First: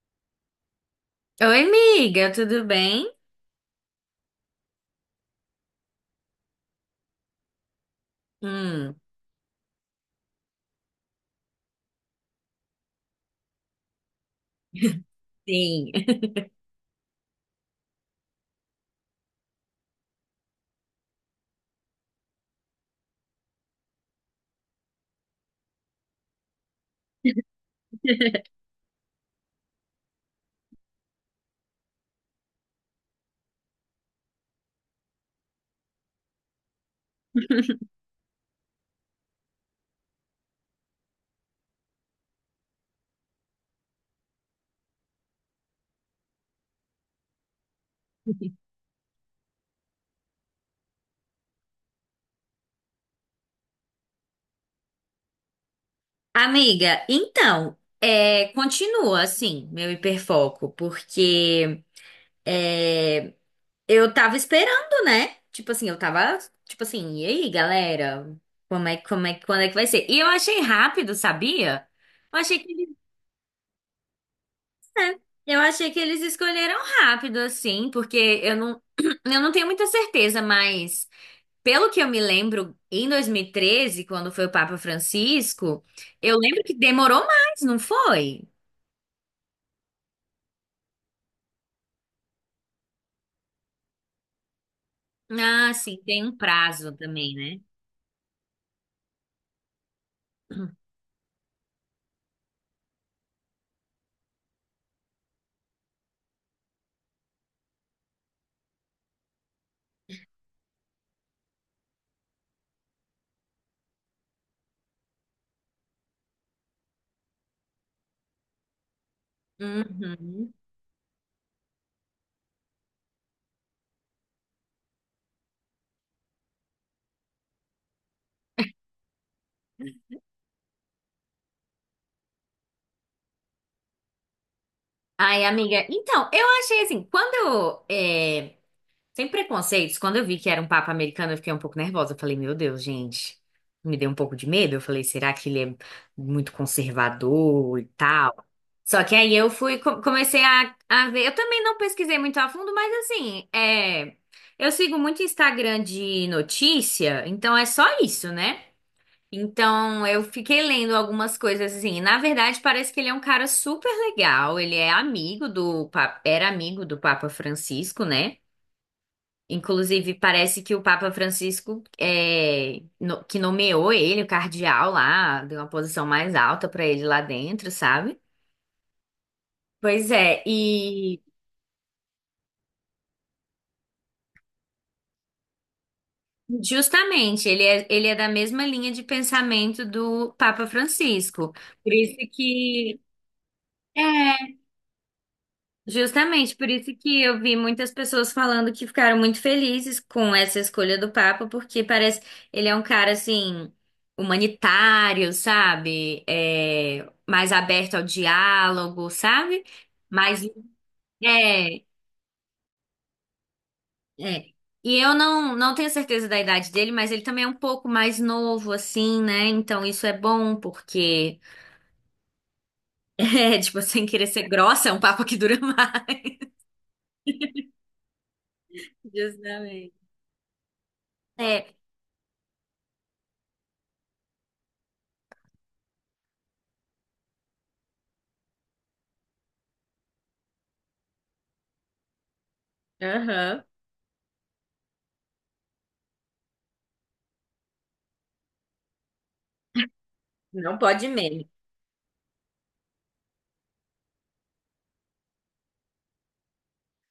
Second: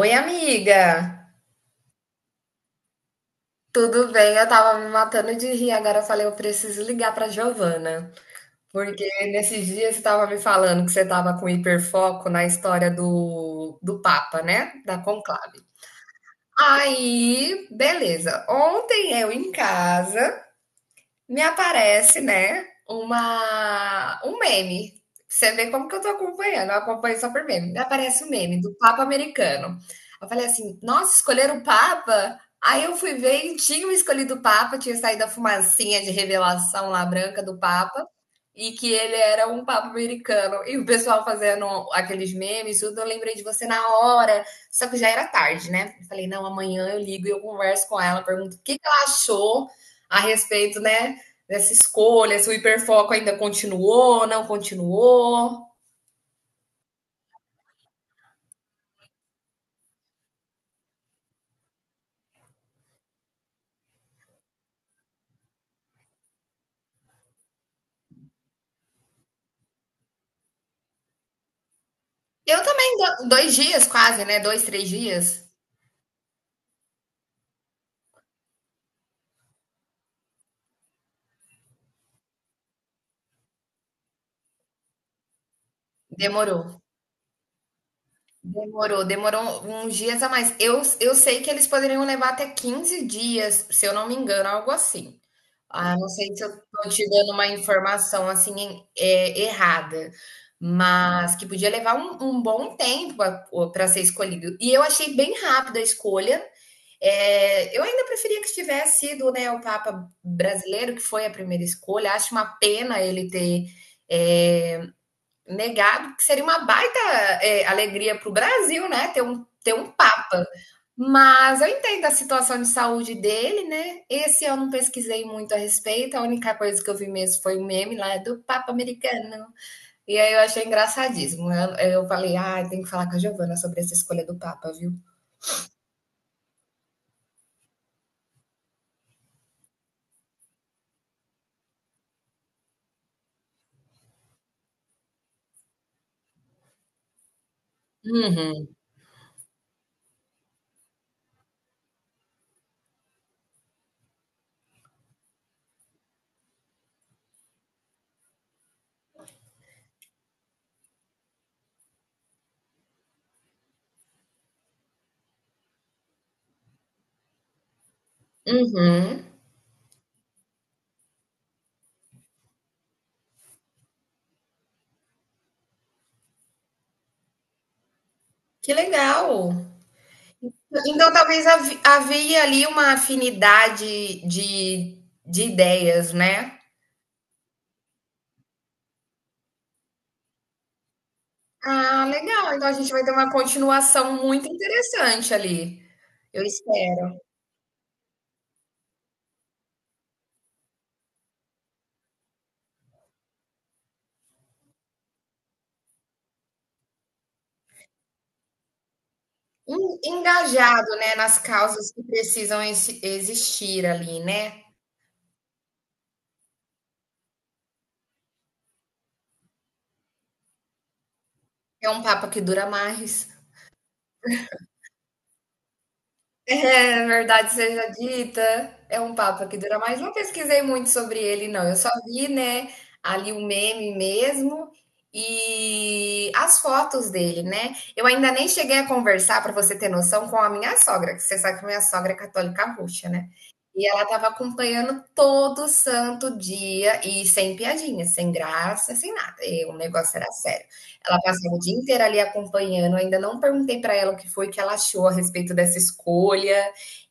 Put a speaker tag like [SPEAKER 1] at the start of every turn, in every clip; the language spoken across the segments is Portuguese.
[SPEAKER 1] Oi, amiga!
[SPEAKER 2] Oi, amiga, tudo bem?
[SPEAKER 1] Tudo bem, eu tava me matando de rir, agora eu falei, eu preciso ligar pra Giovana,
[SPEAKER 2] Hum,
[SPEAKER 1] porque nesses dias você tava me falando que você tava com hiperfoco na história do Papa, né? Da conclave.
[SPEAKER 2] sim.
[SPEAKER 1] Aí, beleza. Ontem eu em casa me aparece, né, um meme. Você vê como que eu tô acompanhando, eu acompanho só por meme. Me aparece um meme do Papa americano. Eu falei assim, nossa, escolheram o Papa? Aí eu fui ver e tinham escolhido o Papa, tinha saído a fumacinha de revelação lá branca do Papa, e que ele era um Papa americano. E o pessoal fazendo aqueles memes, tudo, eu lembrei de você na hora, só que já era tarde, né? Eu falei, não, amanhã eu ligo e eu converso com ela, pergunto o que que ela achou a respeito, né, dessa escolha, se o hiperfoco ainda continuou, não continuou.
[SPEAKER 2] Amiga, então, é, continua assim, meu hiperfoco, porque é, eu tava esperando, né? Tipo assim, eu tava, tipo assim, e aí, galera? Como é, quando é que vai ser? E eu achei rápido, sabia? Eu achei
[SPEAKER 1] Eu
[SPEAKER 2] que eles,
[SPEAKER 1] também, 2 dias quase, né? 2, 3 dias.
[SPEAKER 2] eu achei que eles escolheram rápido, assim, porque eu não, eu não tenho muita certeza, mas. Pelo que eu me lembro, em 2013, quando foi o Papa Francisco, eu lembro
[SPEAKER 1] Demorou.
[SPEAKER 2] que demorou mais, não foi?
[SPEAKER 1] Demorou uns dias a mais. Eu sei que eles poderiam levar até 15 dias, se eu não me engano, algo assim.
[SPEAKER 2] Ah,
[SPEAKER 1] Ah,
[SPEAKER 2] sim,
[SPEAKER 1] não
[SPEAKER 2] tem
[SPEAKER 1] sei
[SPEAKER 2] um
[SPEAKER 1] se eu estou
[SPEAKER 2] prazo
[SPEAKER 1] te dando
[SPEAKER 2] também,
[SPEAKER 1] uma
[SPEAKER 2] né?
[SPEAKER 1] informação assim errada, mas que podia levar um bom tempo para ser escolhido. E eu achei bem rápida a escolha. É, eu ainda preferia que tivesse sido, né, o Papa brasileiro, que foi a primeira escolha. Acho uma pena ele ter é, negado, que seria uma baita alegria para o Brasil, né, ter um Papa.
[SPEAKER 2] Uhum.
[SPEAKER 1] Mas eu entendo a situação de saúde dele, né? Esse eu não pesquisei muito a respeito. A única coisa que eu vi mesmo foi um meme lá do Papa americano. E aí eu achei engraçadíssimo. Eu falei, ah, tem que falar com a Giovana sobre essa escolha do Papa, viu?
[SPEAKER 2] Ai, amiga, então, eu achei assim, sem preconceitos, quando eu vi que era um papa americano, eu fiquei um pouco nervosa. Eu falei, meu Deus, gente, me deu um pouco de medo. Eu falei, será que ele é muito conservador e tal?
[SPEAKER 1] Uhum,
[SPEAKER 2] Só que aí comecei a ver. Eu também não pesquisei muito a fundo, mas assim, é, eu sigo muito Instagram de notícia, então é só isso, né? Então eu fiquei lendo algumas coisas assim. Na verdade, parece que ele é um cara super legal. Ele é amigo do, papa, era amigo do Papa Francisco, né?
[SPEAKER 1] uhum.
[SPEAKER 2] Inclusive, parece que o Papa Francisco que nomeou ele, o cardeal lá, deu uma posição mais alta para ele lá dentro, sabe?
[SPEAKER 1] Que legal!
[SPEAKER 2] Pois é,
[SPEAKER 1] Então,
[SPEAKER 2] e
[SPEAKER 1] talvez havia ali uma afinidade de ideias, né?
[SPEAKER 2] justamente ele é da mesma linha de pensamento do Papa Francisco. Por
[SPEAKER 1] Ah,
[SPEAKER 2] isso
[SPEAKER 1] legal. Então a gente
[SPEAKER 2] que
[SPEAKER 1] vai ter uma
[SPEAKER 2] é,
[SPEAKER 1] continuação muito interessante ali. Eu
[SPEAKER 2] Justamente por isso
[SPEAKER 1] espero.
[SPEAKER 2] que eu vi muitas pessoas falando que ficaram muito felizes com essa escolha do Papa, porque parece ele é um cara assim humanitário, sabe? É, mais aberto ao diálogo, sabe?
[SPEAKER 1] En-
[SPEAKER 2] Mais,
[SPEAKER 1] Engajado, né, nas
[SPEAKER 2] é,
[SPEAKER 1] causas que precisam existir ali,
[SPEAKER 2] é.
[SPEAKER 1] né?
[SPEAKER 2] E eu não tenho certeza da idade dele, mas ele também é um pouco mais novo assim, né? Então isso é bom porque
[SPEAKER 1] É um papo que dura mais.
[SPEAKER 2] é, tipo, sem querer ser grossa, é um papo que dura mais.
[SPEAKER 1] É, é verdade seja dita, é um papo que dura
[SPEAKER 2] Justamente.
[SPEAKER 1] mais. Não pesquisei muito sobre ele, não.
[SPEAKER 2] É.
[SPEAKER 1] Eu só vi, né, ali o meme mesmo e as fotos dele, né? Eu ainda nem cheguei a conversar, para você ter noção, com a minha sogra, que você sabe que minha sogra é católica roxa, né?
[SPEAKER 2] Aham.
[SPEAKER 1] E ela estava acompanhando todo santo dia e sem piadinha, sem graça, sem nada. E o negócio era sério.
[SPEAKER 2] Não pode
[SPEAKER 1] Ela
[SPEAKER 2] menos.
[SPEAKER 1] passava o dia inteiro ali acompanhando. Eu ainda não perguntei para ela o que foi que ela achou a respeito dessa escolha,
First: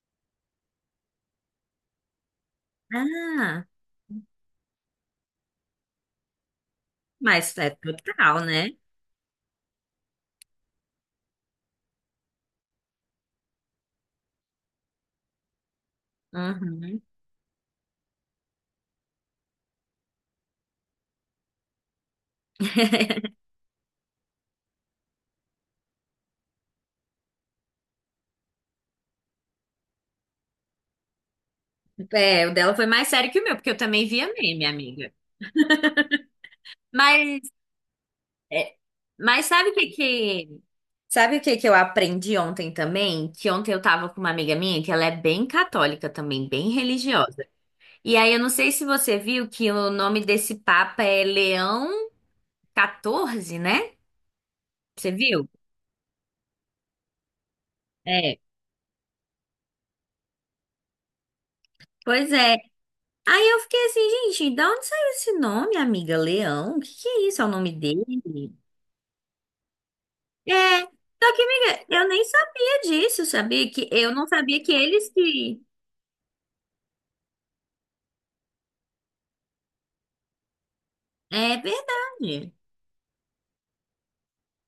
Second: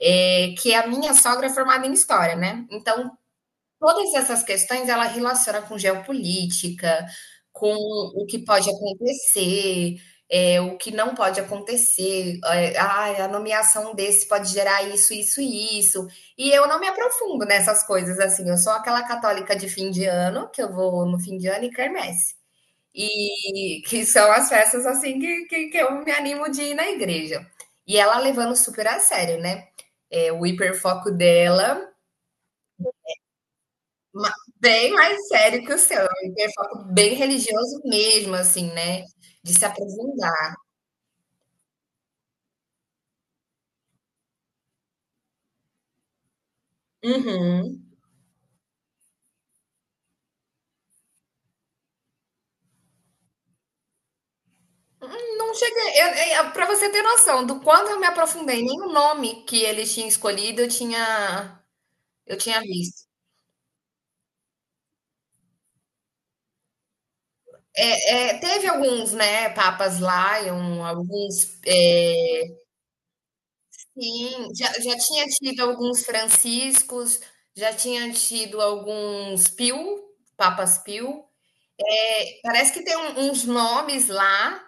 [SPEAKER 1] é que a minha sogra é formada em história, né. Então,
[SPEAKER 2] Ah,
[SPEAKER 1] todas essas questões ela relaciona com geopolítica,
[SPEAKER 2] mas é
[SPEAKER 1] com o que
[SPEAKER 2] total,
[SPEAKER 1] pode
[SPEAKER 2] né?
[SPEAKER 1] acontecer, é o que não pode acontecer, "Ai, a nomeação desse pode gerar isso, isso e isso", e eu não me
[SPEAKER 2] Uhum.
[SPEAKER 1] aprofundo nessas coisas, assim, eu sou aquela católica de fim de ano, que eu vou no fim de ano e quermesse. E que são as festas assim que eu me animo de ir na igreja. E ela levando super a sério, né? É, o hiperfoco dela,
[SPEAKER 2] É, o dela foi mais sério que o meu, porque eu também via
[SPEAKER 1] ma-
[SPEAKER 2] meme,
[SPEAKER 1] bem
[SPEAKER 2] amiga.
[SPEAKER 1] mais sério que o seu. É um hiperfoco bem
[SPEAKER 2] Mas,
[SPEAKER 1] religioso mesmo, assim,
[SPEAKER 2] é,
[SPEAKER 1] né?
[SPEAKER 2] mas
[SPEAKER 1] De se
[SPEAKER 2] sabe o que
[SPEAKER 1] aprofundar.
[SPEAKER 2] que... Sabe o que que eu aprendi ontem também? Que ontem eu tava com uma amiga minha, que ela é bem católica também, bem religiosa.
[SPEAKER 1] Uhum.
[SPEAKER 2] E aí eu não sei se você viu que o nome desse papa é Leão 14, né? Você viu?
[SPEAKER 1] Não cheguei. Pra você ter noção do quanto eu me
[SPEAKER 2] É.
[SPEAKER 1] aprofundei, nem o nome que eles tinham escolhido eu tinha,
[SPEAKER 2] Pois
[SPEAKER 1] eu
[SPEAKER 2] é,
[SPEAKER 1] tinha visto.
[SPEAKER 2] aí eu fiquei assim, gente, da onde saiu esse nome, amiga? Leão? O que que é isso? É o nome dele?
[SPEAKER 1] É, teve alguns, né, papas lá, e
[SPEAKER 2] É. Só que,
[SPEAKER 1] alguns.
[SPEAKER 2] amiga, eu nem sabia disso, sabia? Que eu não
[SPEAKER 1] Sim,
[SPEAKER 2] sabia
[SPEAKER 1] já,
[SPEAKER 2] que
[SPEAKER 1] já
[SPEAKER 2] eles
[SPEAKER 1] tinha
[SPEAKER 2] que.
[SPEAKER 1] tido alguns franciscos, já tinha tido alguns Pio, Papas Pio.
[SPEAKER 2] É
[SPEAKER 1] É,
[SPEAKER 2] verdade.
[SPEAKER 1] parece que tem uns nomes lá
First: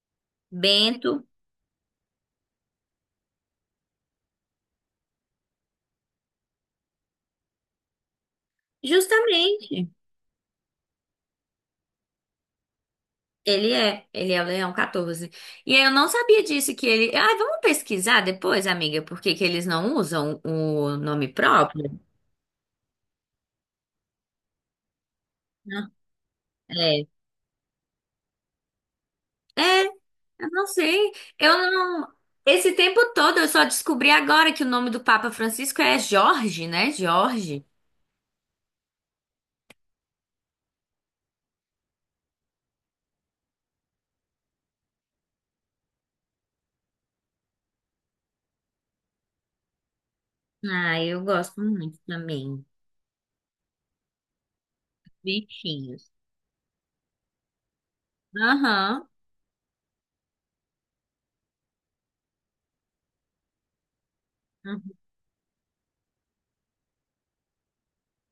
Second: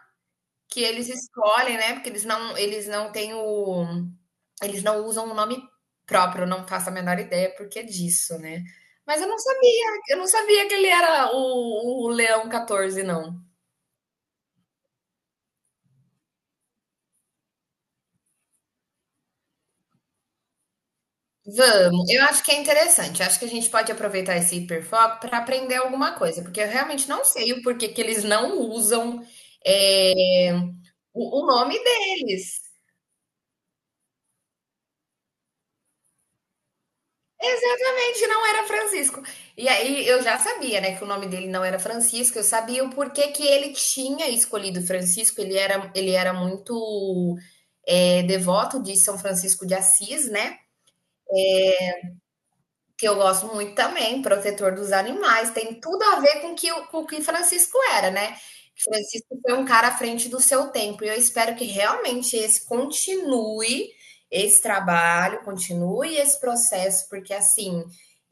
[SPEAKER 1] que eles
[SPEAKER 2] Bento,
[SPEAKER 1] escolhem, né? Porque eles não têm o, eles não usam o nome próprio, eu não faço a menor ideia porque disso, né? Mas eu não sabia,
[SPEAKER 2] justamente.
[SPEAKER 1] eu não sabia que ele era o Leão 14, não.
[SPEAKER 2] Ele é o Leão 14. E eu não sabia disso que ele. Ah, vamos pesquisar depois, amiga, por que que eles não usam o nome próprio?
[SPEAKER 1] Vamos, eu acho que é interessante. Eu acho que a gente pode aproveitar esse hiperfoco para aprender
[SPEAKER 2] Né?
[SPEAKER 1] alguma coisa, porque eu
[SPEAKER 2] É.
[SPEAKER 1] realmente não sei o porquê que eles não usam
[SPEAKER 2] É, eu
[SPEAKER 1] é,
[SPEAKER 2] não sei.
[SPEAKER 1] o
[SPEAKER 2] Eu
[SPEAKER 1] nome
[SPEAKER 2] não.
[SPEAKER 1] deles.
[SPEAKER 2] Esse tempo todo eu só descobri agora que o nome do Papa Francisco é Jorge, né? Jorge.
[SPEAKER 1] Realmente não era Francisco. E aí eu já sabia, né, que o nome dele não era Francisco. Eu sabia o porquê que ele tinha escolhido Francisco. Ele era muito devoto de São Francisco de Assis, né?
[SPEAKER 2] Ah, eu gosto muito também.
[SPEAKER 1] Que eu gosto muito também, protetor dos animais, tem tudo
[SPEAKER 2] Bichinhos.
[SPEAKER 1] a ver com o que Francisco era, né?
[SPEAKER 2] Aham.
[SPEAKER 1] Francisco foi um cara à frente do seu tempo, e eu espero que realmente esse continue esse
[SPEAKER 2] Uhum.
[SPEAKER 1] trabalho, continue esse processo, porque assim,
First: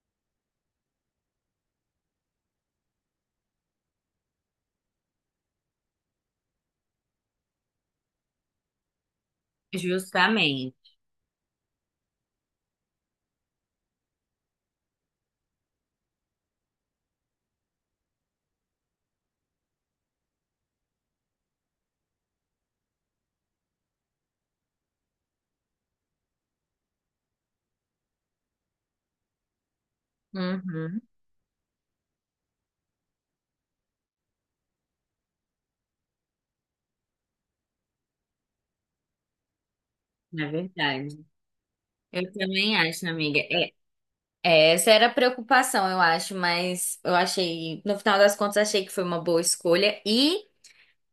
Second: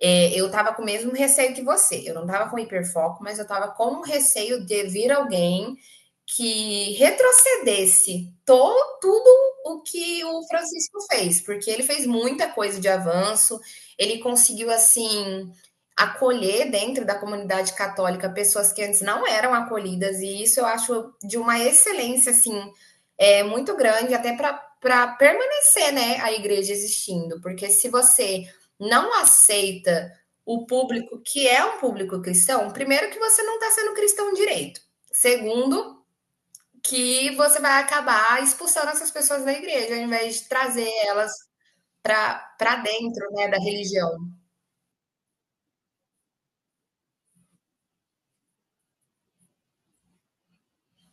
[SPEAKER 1] eu tava com o mesmo receio que você, eu não tava com hiperfoco, mas eu tava com o receio de vir alguém que retrocedesse tudo o que o
[SPEAKER 2] Justamente.
[SPEAKER 1] Francisco fez, porque ele fez muita coisa de avanço, ele conseguiu, assim, acolher dentro da comunidade católica pessoas que antes não eram acolhidas, e isso eu acho de uma excelência, assim, muito grande, até para permanecer, né, a igreja existindo, porque se você não aceita o
[SPEAKER 2] Uhum.
[SPEAKER 1] público que é um público cristão, primeiro que você não está sendo cristão direito. Segundo, que você vai acabar expulsando essas pessoas da igreja, ao invés
[SPEAKER 2] É
[SPEAKER 1] de trazer
[SPEAKER 2] verdade.
[SPEAKER 1] elas
[SPEAKER 2] Eu também
[SPEAKER 1] para
[SPEAKER 2] acho,
[SPEAKER 1] dentro
[SPEAKER 2] amiga.
[SPEAKER 1] né, da
[SPEAKER 2] É,
[SPEAKER 1] religião.
[SPEAKER 2] é, essa era a preocupação, eu acho, mas eu achei, no final das contas, achei que foi uma boa escolha. E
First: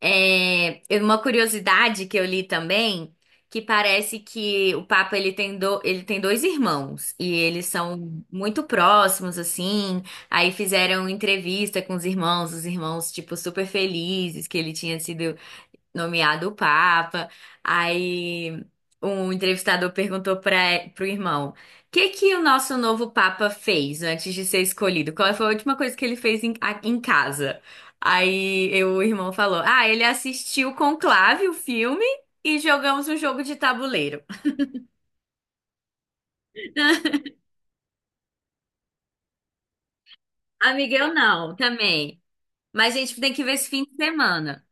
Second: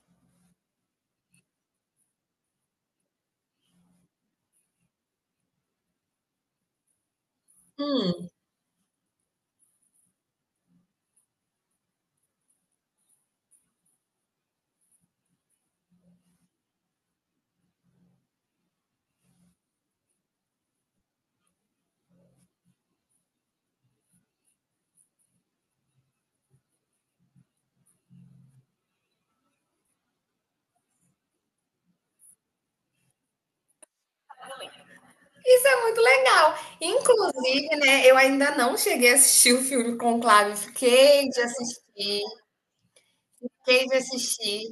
[SPEAKER 2] é, uma curiosidade que eu li também, que parece que o Papa ele tem dois irmãos e eles são
[SPEAKER 1] Hum,
[SPEAKER 2] muito próximos assim. Aí fizeram entrevista com os irmãos tipo super felizes que ele tinha sido nomeado o Papa. Aí um entrevistador perguntou para pro irmão: "O que que o nosso novo Papa fez antes de ser escolhido? Qual foi a última coisa que ele fez em casa?" Aí o irmão falou: "Ah, ele assistiu Conclave, o filme, e jogamos um jogo de tabuleiro."
[SPEAKER 1] isso é muito legal. Inclusive, né, eu ainda não cheguei a assistir o filme Conclave,
[SPEAKER 2] Amiga, eu
[SPEAKER 1] fiquei de
[SPEAKER 2] não, também.
[SPEAKER 1] assistir,
[SPEAKER 2] Mas a gente tem que ver esse fim
[SPEAKER 1] fiquei
[SPEAKER 2] de
[SPEAKER 1] de assistir.
[SPEAKER 2] semana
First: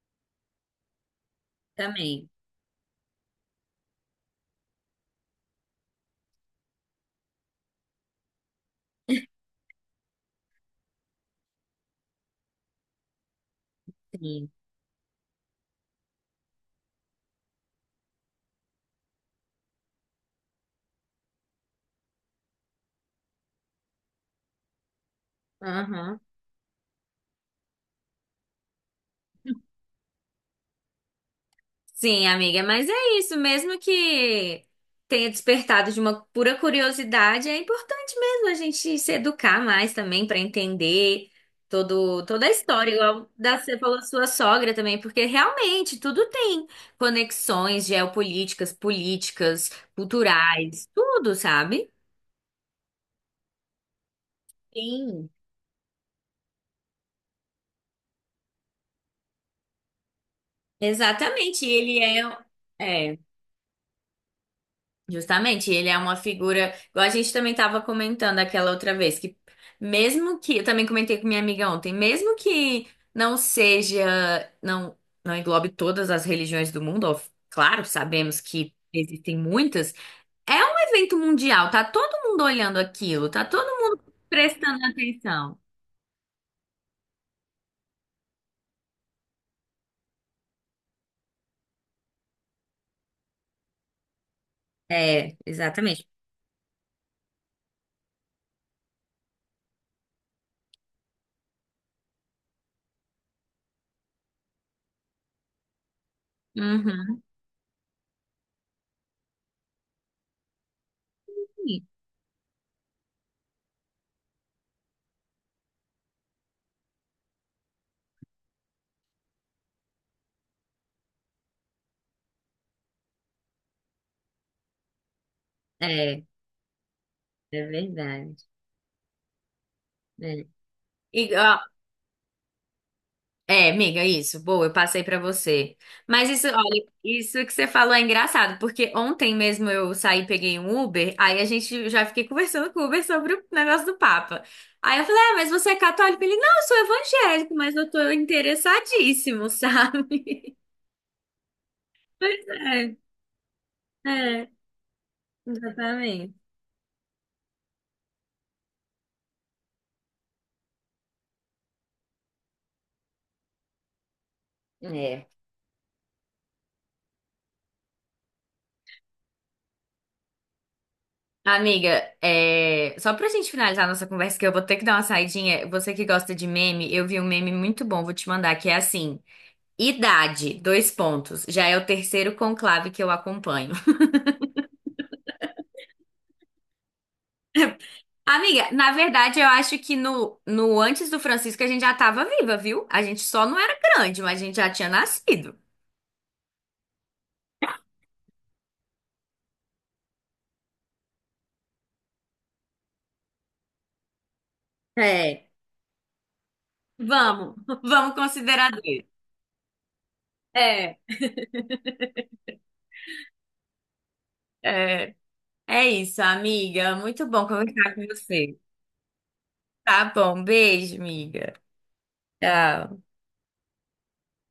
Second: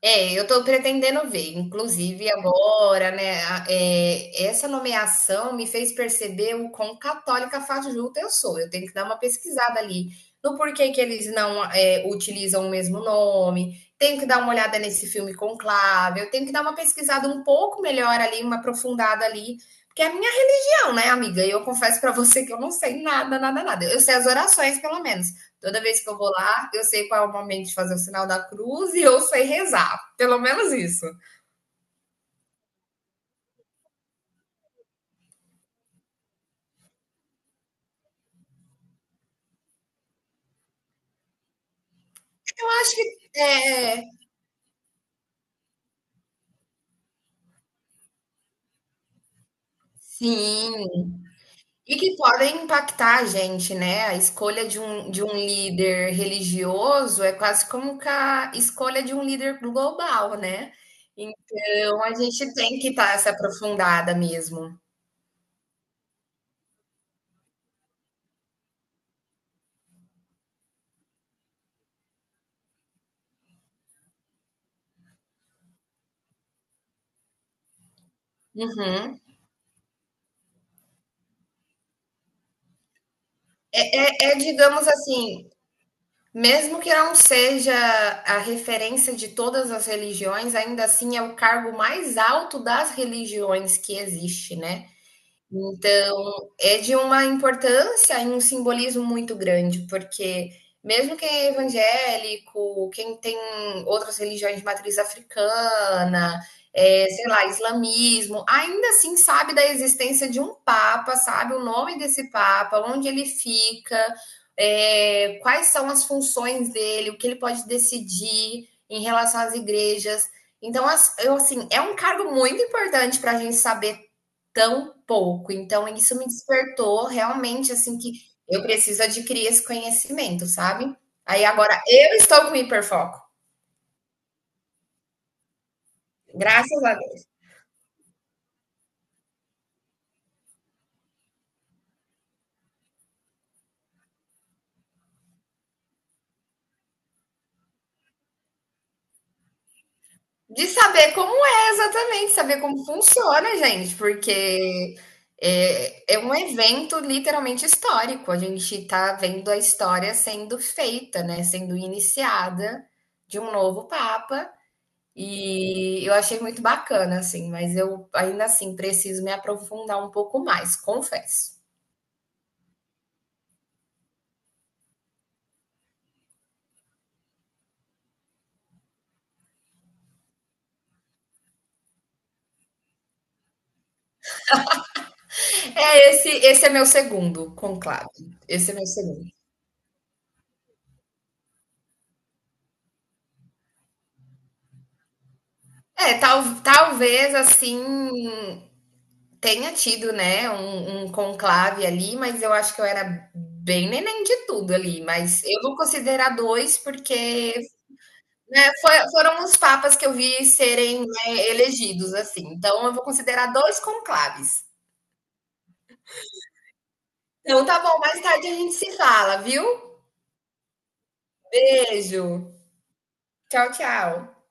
[SPEAKER 1] É, eu estou pretendendo ver,
[SPEAKER 2] também.
[SPEAKER 1] inclusive agora, né, essa nomeação me fez perceber o quão católica fajuta eu sou. Eu tenho que dar uma pesquisada ali no porquê que eles não utilizam o mesmo nome, tenho que dar
[SPEAKER 2] Sim.
[SPEAKER 1] uma olhada nesse filme Conclave, eu tenho que dar uma pesquisada um pouco melhor ali, uma aprofundada ali, porque a minha não, né, amiga? Eu confesso pra você que eu não sei nada, nada, nada. Eu sei as orações, pelo menos. Toda vez que eu
[SPEAKER 2] Aham.
[SPEAKER 1] vou lá, eu sei qual é o momento de fazer o sinal da cruz e eu sei rezar. Pelo menos isso.
[SPEAKER 2] Sim, amiga, mas é isso, mesmo que tenha despertado de uma pura curiosidade, é importante mesmo a gente se educar mais também para entender todo, toda a
[SPEAKER 1] Eu
[SPEAKER 2] história,
[SPEAKER 1] acho
[SPEAKER 2] igual
[SPEAKER 1] que
[SPEAKER 2] da, você falou da
[SPEAKER 1] é,
[SPEAKER 2] sua sogra também, porque realmente tudo tem conexões geopolíticas, políticas, culturais,
[SPEAKER 1] sim.
[SPEAKER 2] tudo, sabe?
[SPEAKER 1] E que podem impactar a gente, né? A escolha de um, de
[SPEAKER 2] Sim.
[SPEAKER 1] um líder religioso é quase como que a escolha de um líder global, né?
[SPEAKER 2] Exatamente, ele
[SPEAKER 1] Então a gente tem que
[SPEAKER 2] é,
[SPEAKER 1] estar
[SPEAKER 2] é.
[SPEAKER 1] essa aprofundada mesmo.
[SPEAKER 2] Justamente, ele é uma figura, igual a gente também estava comentando aquela outra vez, que mesmo que, eu também comentei com minha amiga ontem, mesmo que não seja, não, não englobe todas as religiões do mundo, ó, claro, sabemos que
[SPEAKER 1] Uhum.
[SPEAKER 2] existem muitas, é um evento mundial, tá todo mundo olhando aquilo, tá todo
[SPEAKER 1] É,
[SPEAKER 2] mundo
[SPEAKER 1] é,
[SPEAKER 2] prestando
[SPEAKER 1] digamos assim,
[SPEAKER 2] atenção.
[SPEAKER 1] mesmo que não seja a referência de todas as religiões, ainda assim é o cargo mais alto das religiões que existe, né?
[SPEAKER 2] É, exatamente.
[SPEAKER 1] Então, é de uma importância e um simbolismo muito grande, porque mesmo quem é evangélico, quem tem outras religiões de matriz africana,
[SPEAKER 2] Uhum.
[SPEAKER 1] sei lá, islamismo, ainda assim sabe da existência de um papa, sabe o nome desse papa, onde ele fica, quais são as funções dele, o que ele pode decidir em relação às igrejas. Então, eu, assim, é um cargo muito importante para a gente saber tão pouco. Então isso
[SPEAKER 2] É,
[SPEAKER 1] me despertou
[SPEAKER 2] é
[SPEAKER 1] realmente, assim, que
[SPEAKER 2] verdade.
[SPEAKER 1] eu preciso adquirir esse
[SPEAKER 2] É.
[SPEAKER 1] conhecimento, sabe.
[SPEAKER 2] E,
[SPEAKER 1] Aí
[SPEAKER 2] ó,
[SPEAKER 1] agora eu estou com hiperfoco,
[SPEAKER 2] é, amiga, isso. Boa, eu passei pra você. Mas isso, olha,
[SPEAKER 1] graças a Deus.
[SPEAKER 2] isso que você falou é engraçado, porque ontem mesmo eu saí, e peguei um Uber, aí a gente já fiquei conversando com o Uber sobre o negócio do Papa. Aí eu falei, ah, mas você é católico? Ele, não, eu sou evangélico, mas eu tô interessadíssimo, sabe?
[SPEAKER 1] De saber como é exatamente,
[SPEAKER 2] Pois
[SPEAKER 1] saber como
[SPEAKER 2] é,
[SPEAKER 1] funciona, gente,
[SPEAKER 2] é,
[SPEAKER 1] porque, é um
[SPEAKER 2] exatamente.
[SPEAKER 1] evento literalmente histórico, a gente está vendo a história sendo feita, né, sendo iniciada de um novo papa.
[SPEAKER 2] É.
[SPEAKER 1] E eu achei muito bacana, assim, mas eu ainda assim preciso me aprofundar um pouco mais, confesso.
[SPEAKER 2] Amiga, é... só pra gente finalizar nossa conversa, que eu vou ter que dar uma saidinha. Você que gosta de meme, eu vi um meme muito bom, vou te mandar, que é assim. Idade, dois pontos. Já é o terceiro conclave que eu acompanho.
[SPEAKER 1] É, esse é meu segundo conclave,
[SPEAKER 2] Amiga,
[SPEAKER 1] esse é meu
[SPEAKER 2] na
[SPEAKER 1] segundo.
[SPEAKER 2] verdade, eu acho que no antes do Francisco a gente já tava viva, viu? A gente só não era grande, mas a gente já tinha nascido.
[SPEAKER 1] É, talvez, assim, tenha tido, né, um conclave ali, mas eu acho que eu era bem neném de tudo ali, mas
[SPEAKER 2] É.
[SPEAKER 1] eu vou considerar 2
[SPEAKER 2] Vamos,
[SPEAKER 1] porque,
[SPEAKER 2] vamos considerar
[SPEAKER 1] né, foi
[SPEAKER 2] dois.
[SPEAKER 1] foram os papas que eu vi
[SPEAKER 2] É,
[SPEAKER 1] serem, né, elegidos, assim, então eu vou considerar 2 conclaves.
[SPEAKER 2] é. É isso, amiga. Muito bom
[SPEAKER 1] Então tá
[SPEAKER 2] conversar
[SPEAKER 1] bom,
[SPEAKER 2] com
[SPEAKER 1] mais tarde a
[SPEAKER 2] você.
[SPEAKER 1] gente se fala, viu?
[SPEAKER 2] Tá bom, beijo, amiga.
[SPEAKER 1] Beijo.
[SPEAKER 2] Tchau.
[SPEAKER 1] Tchau, tchau.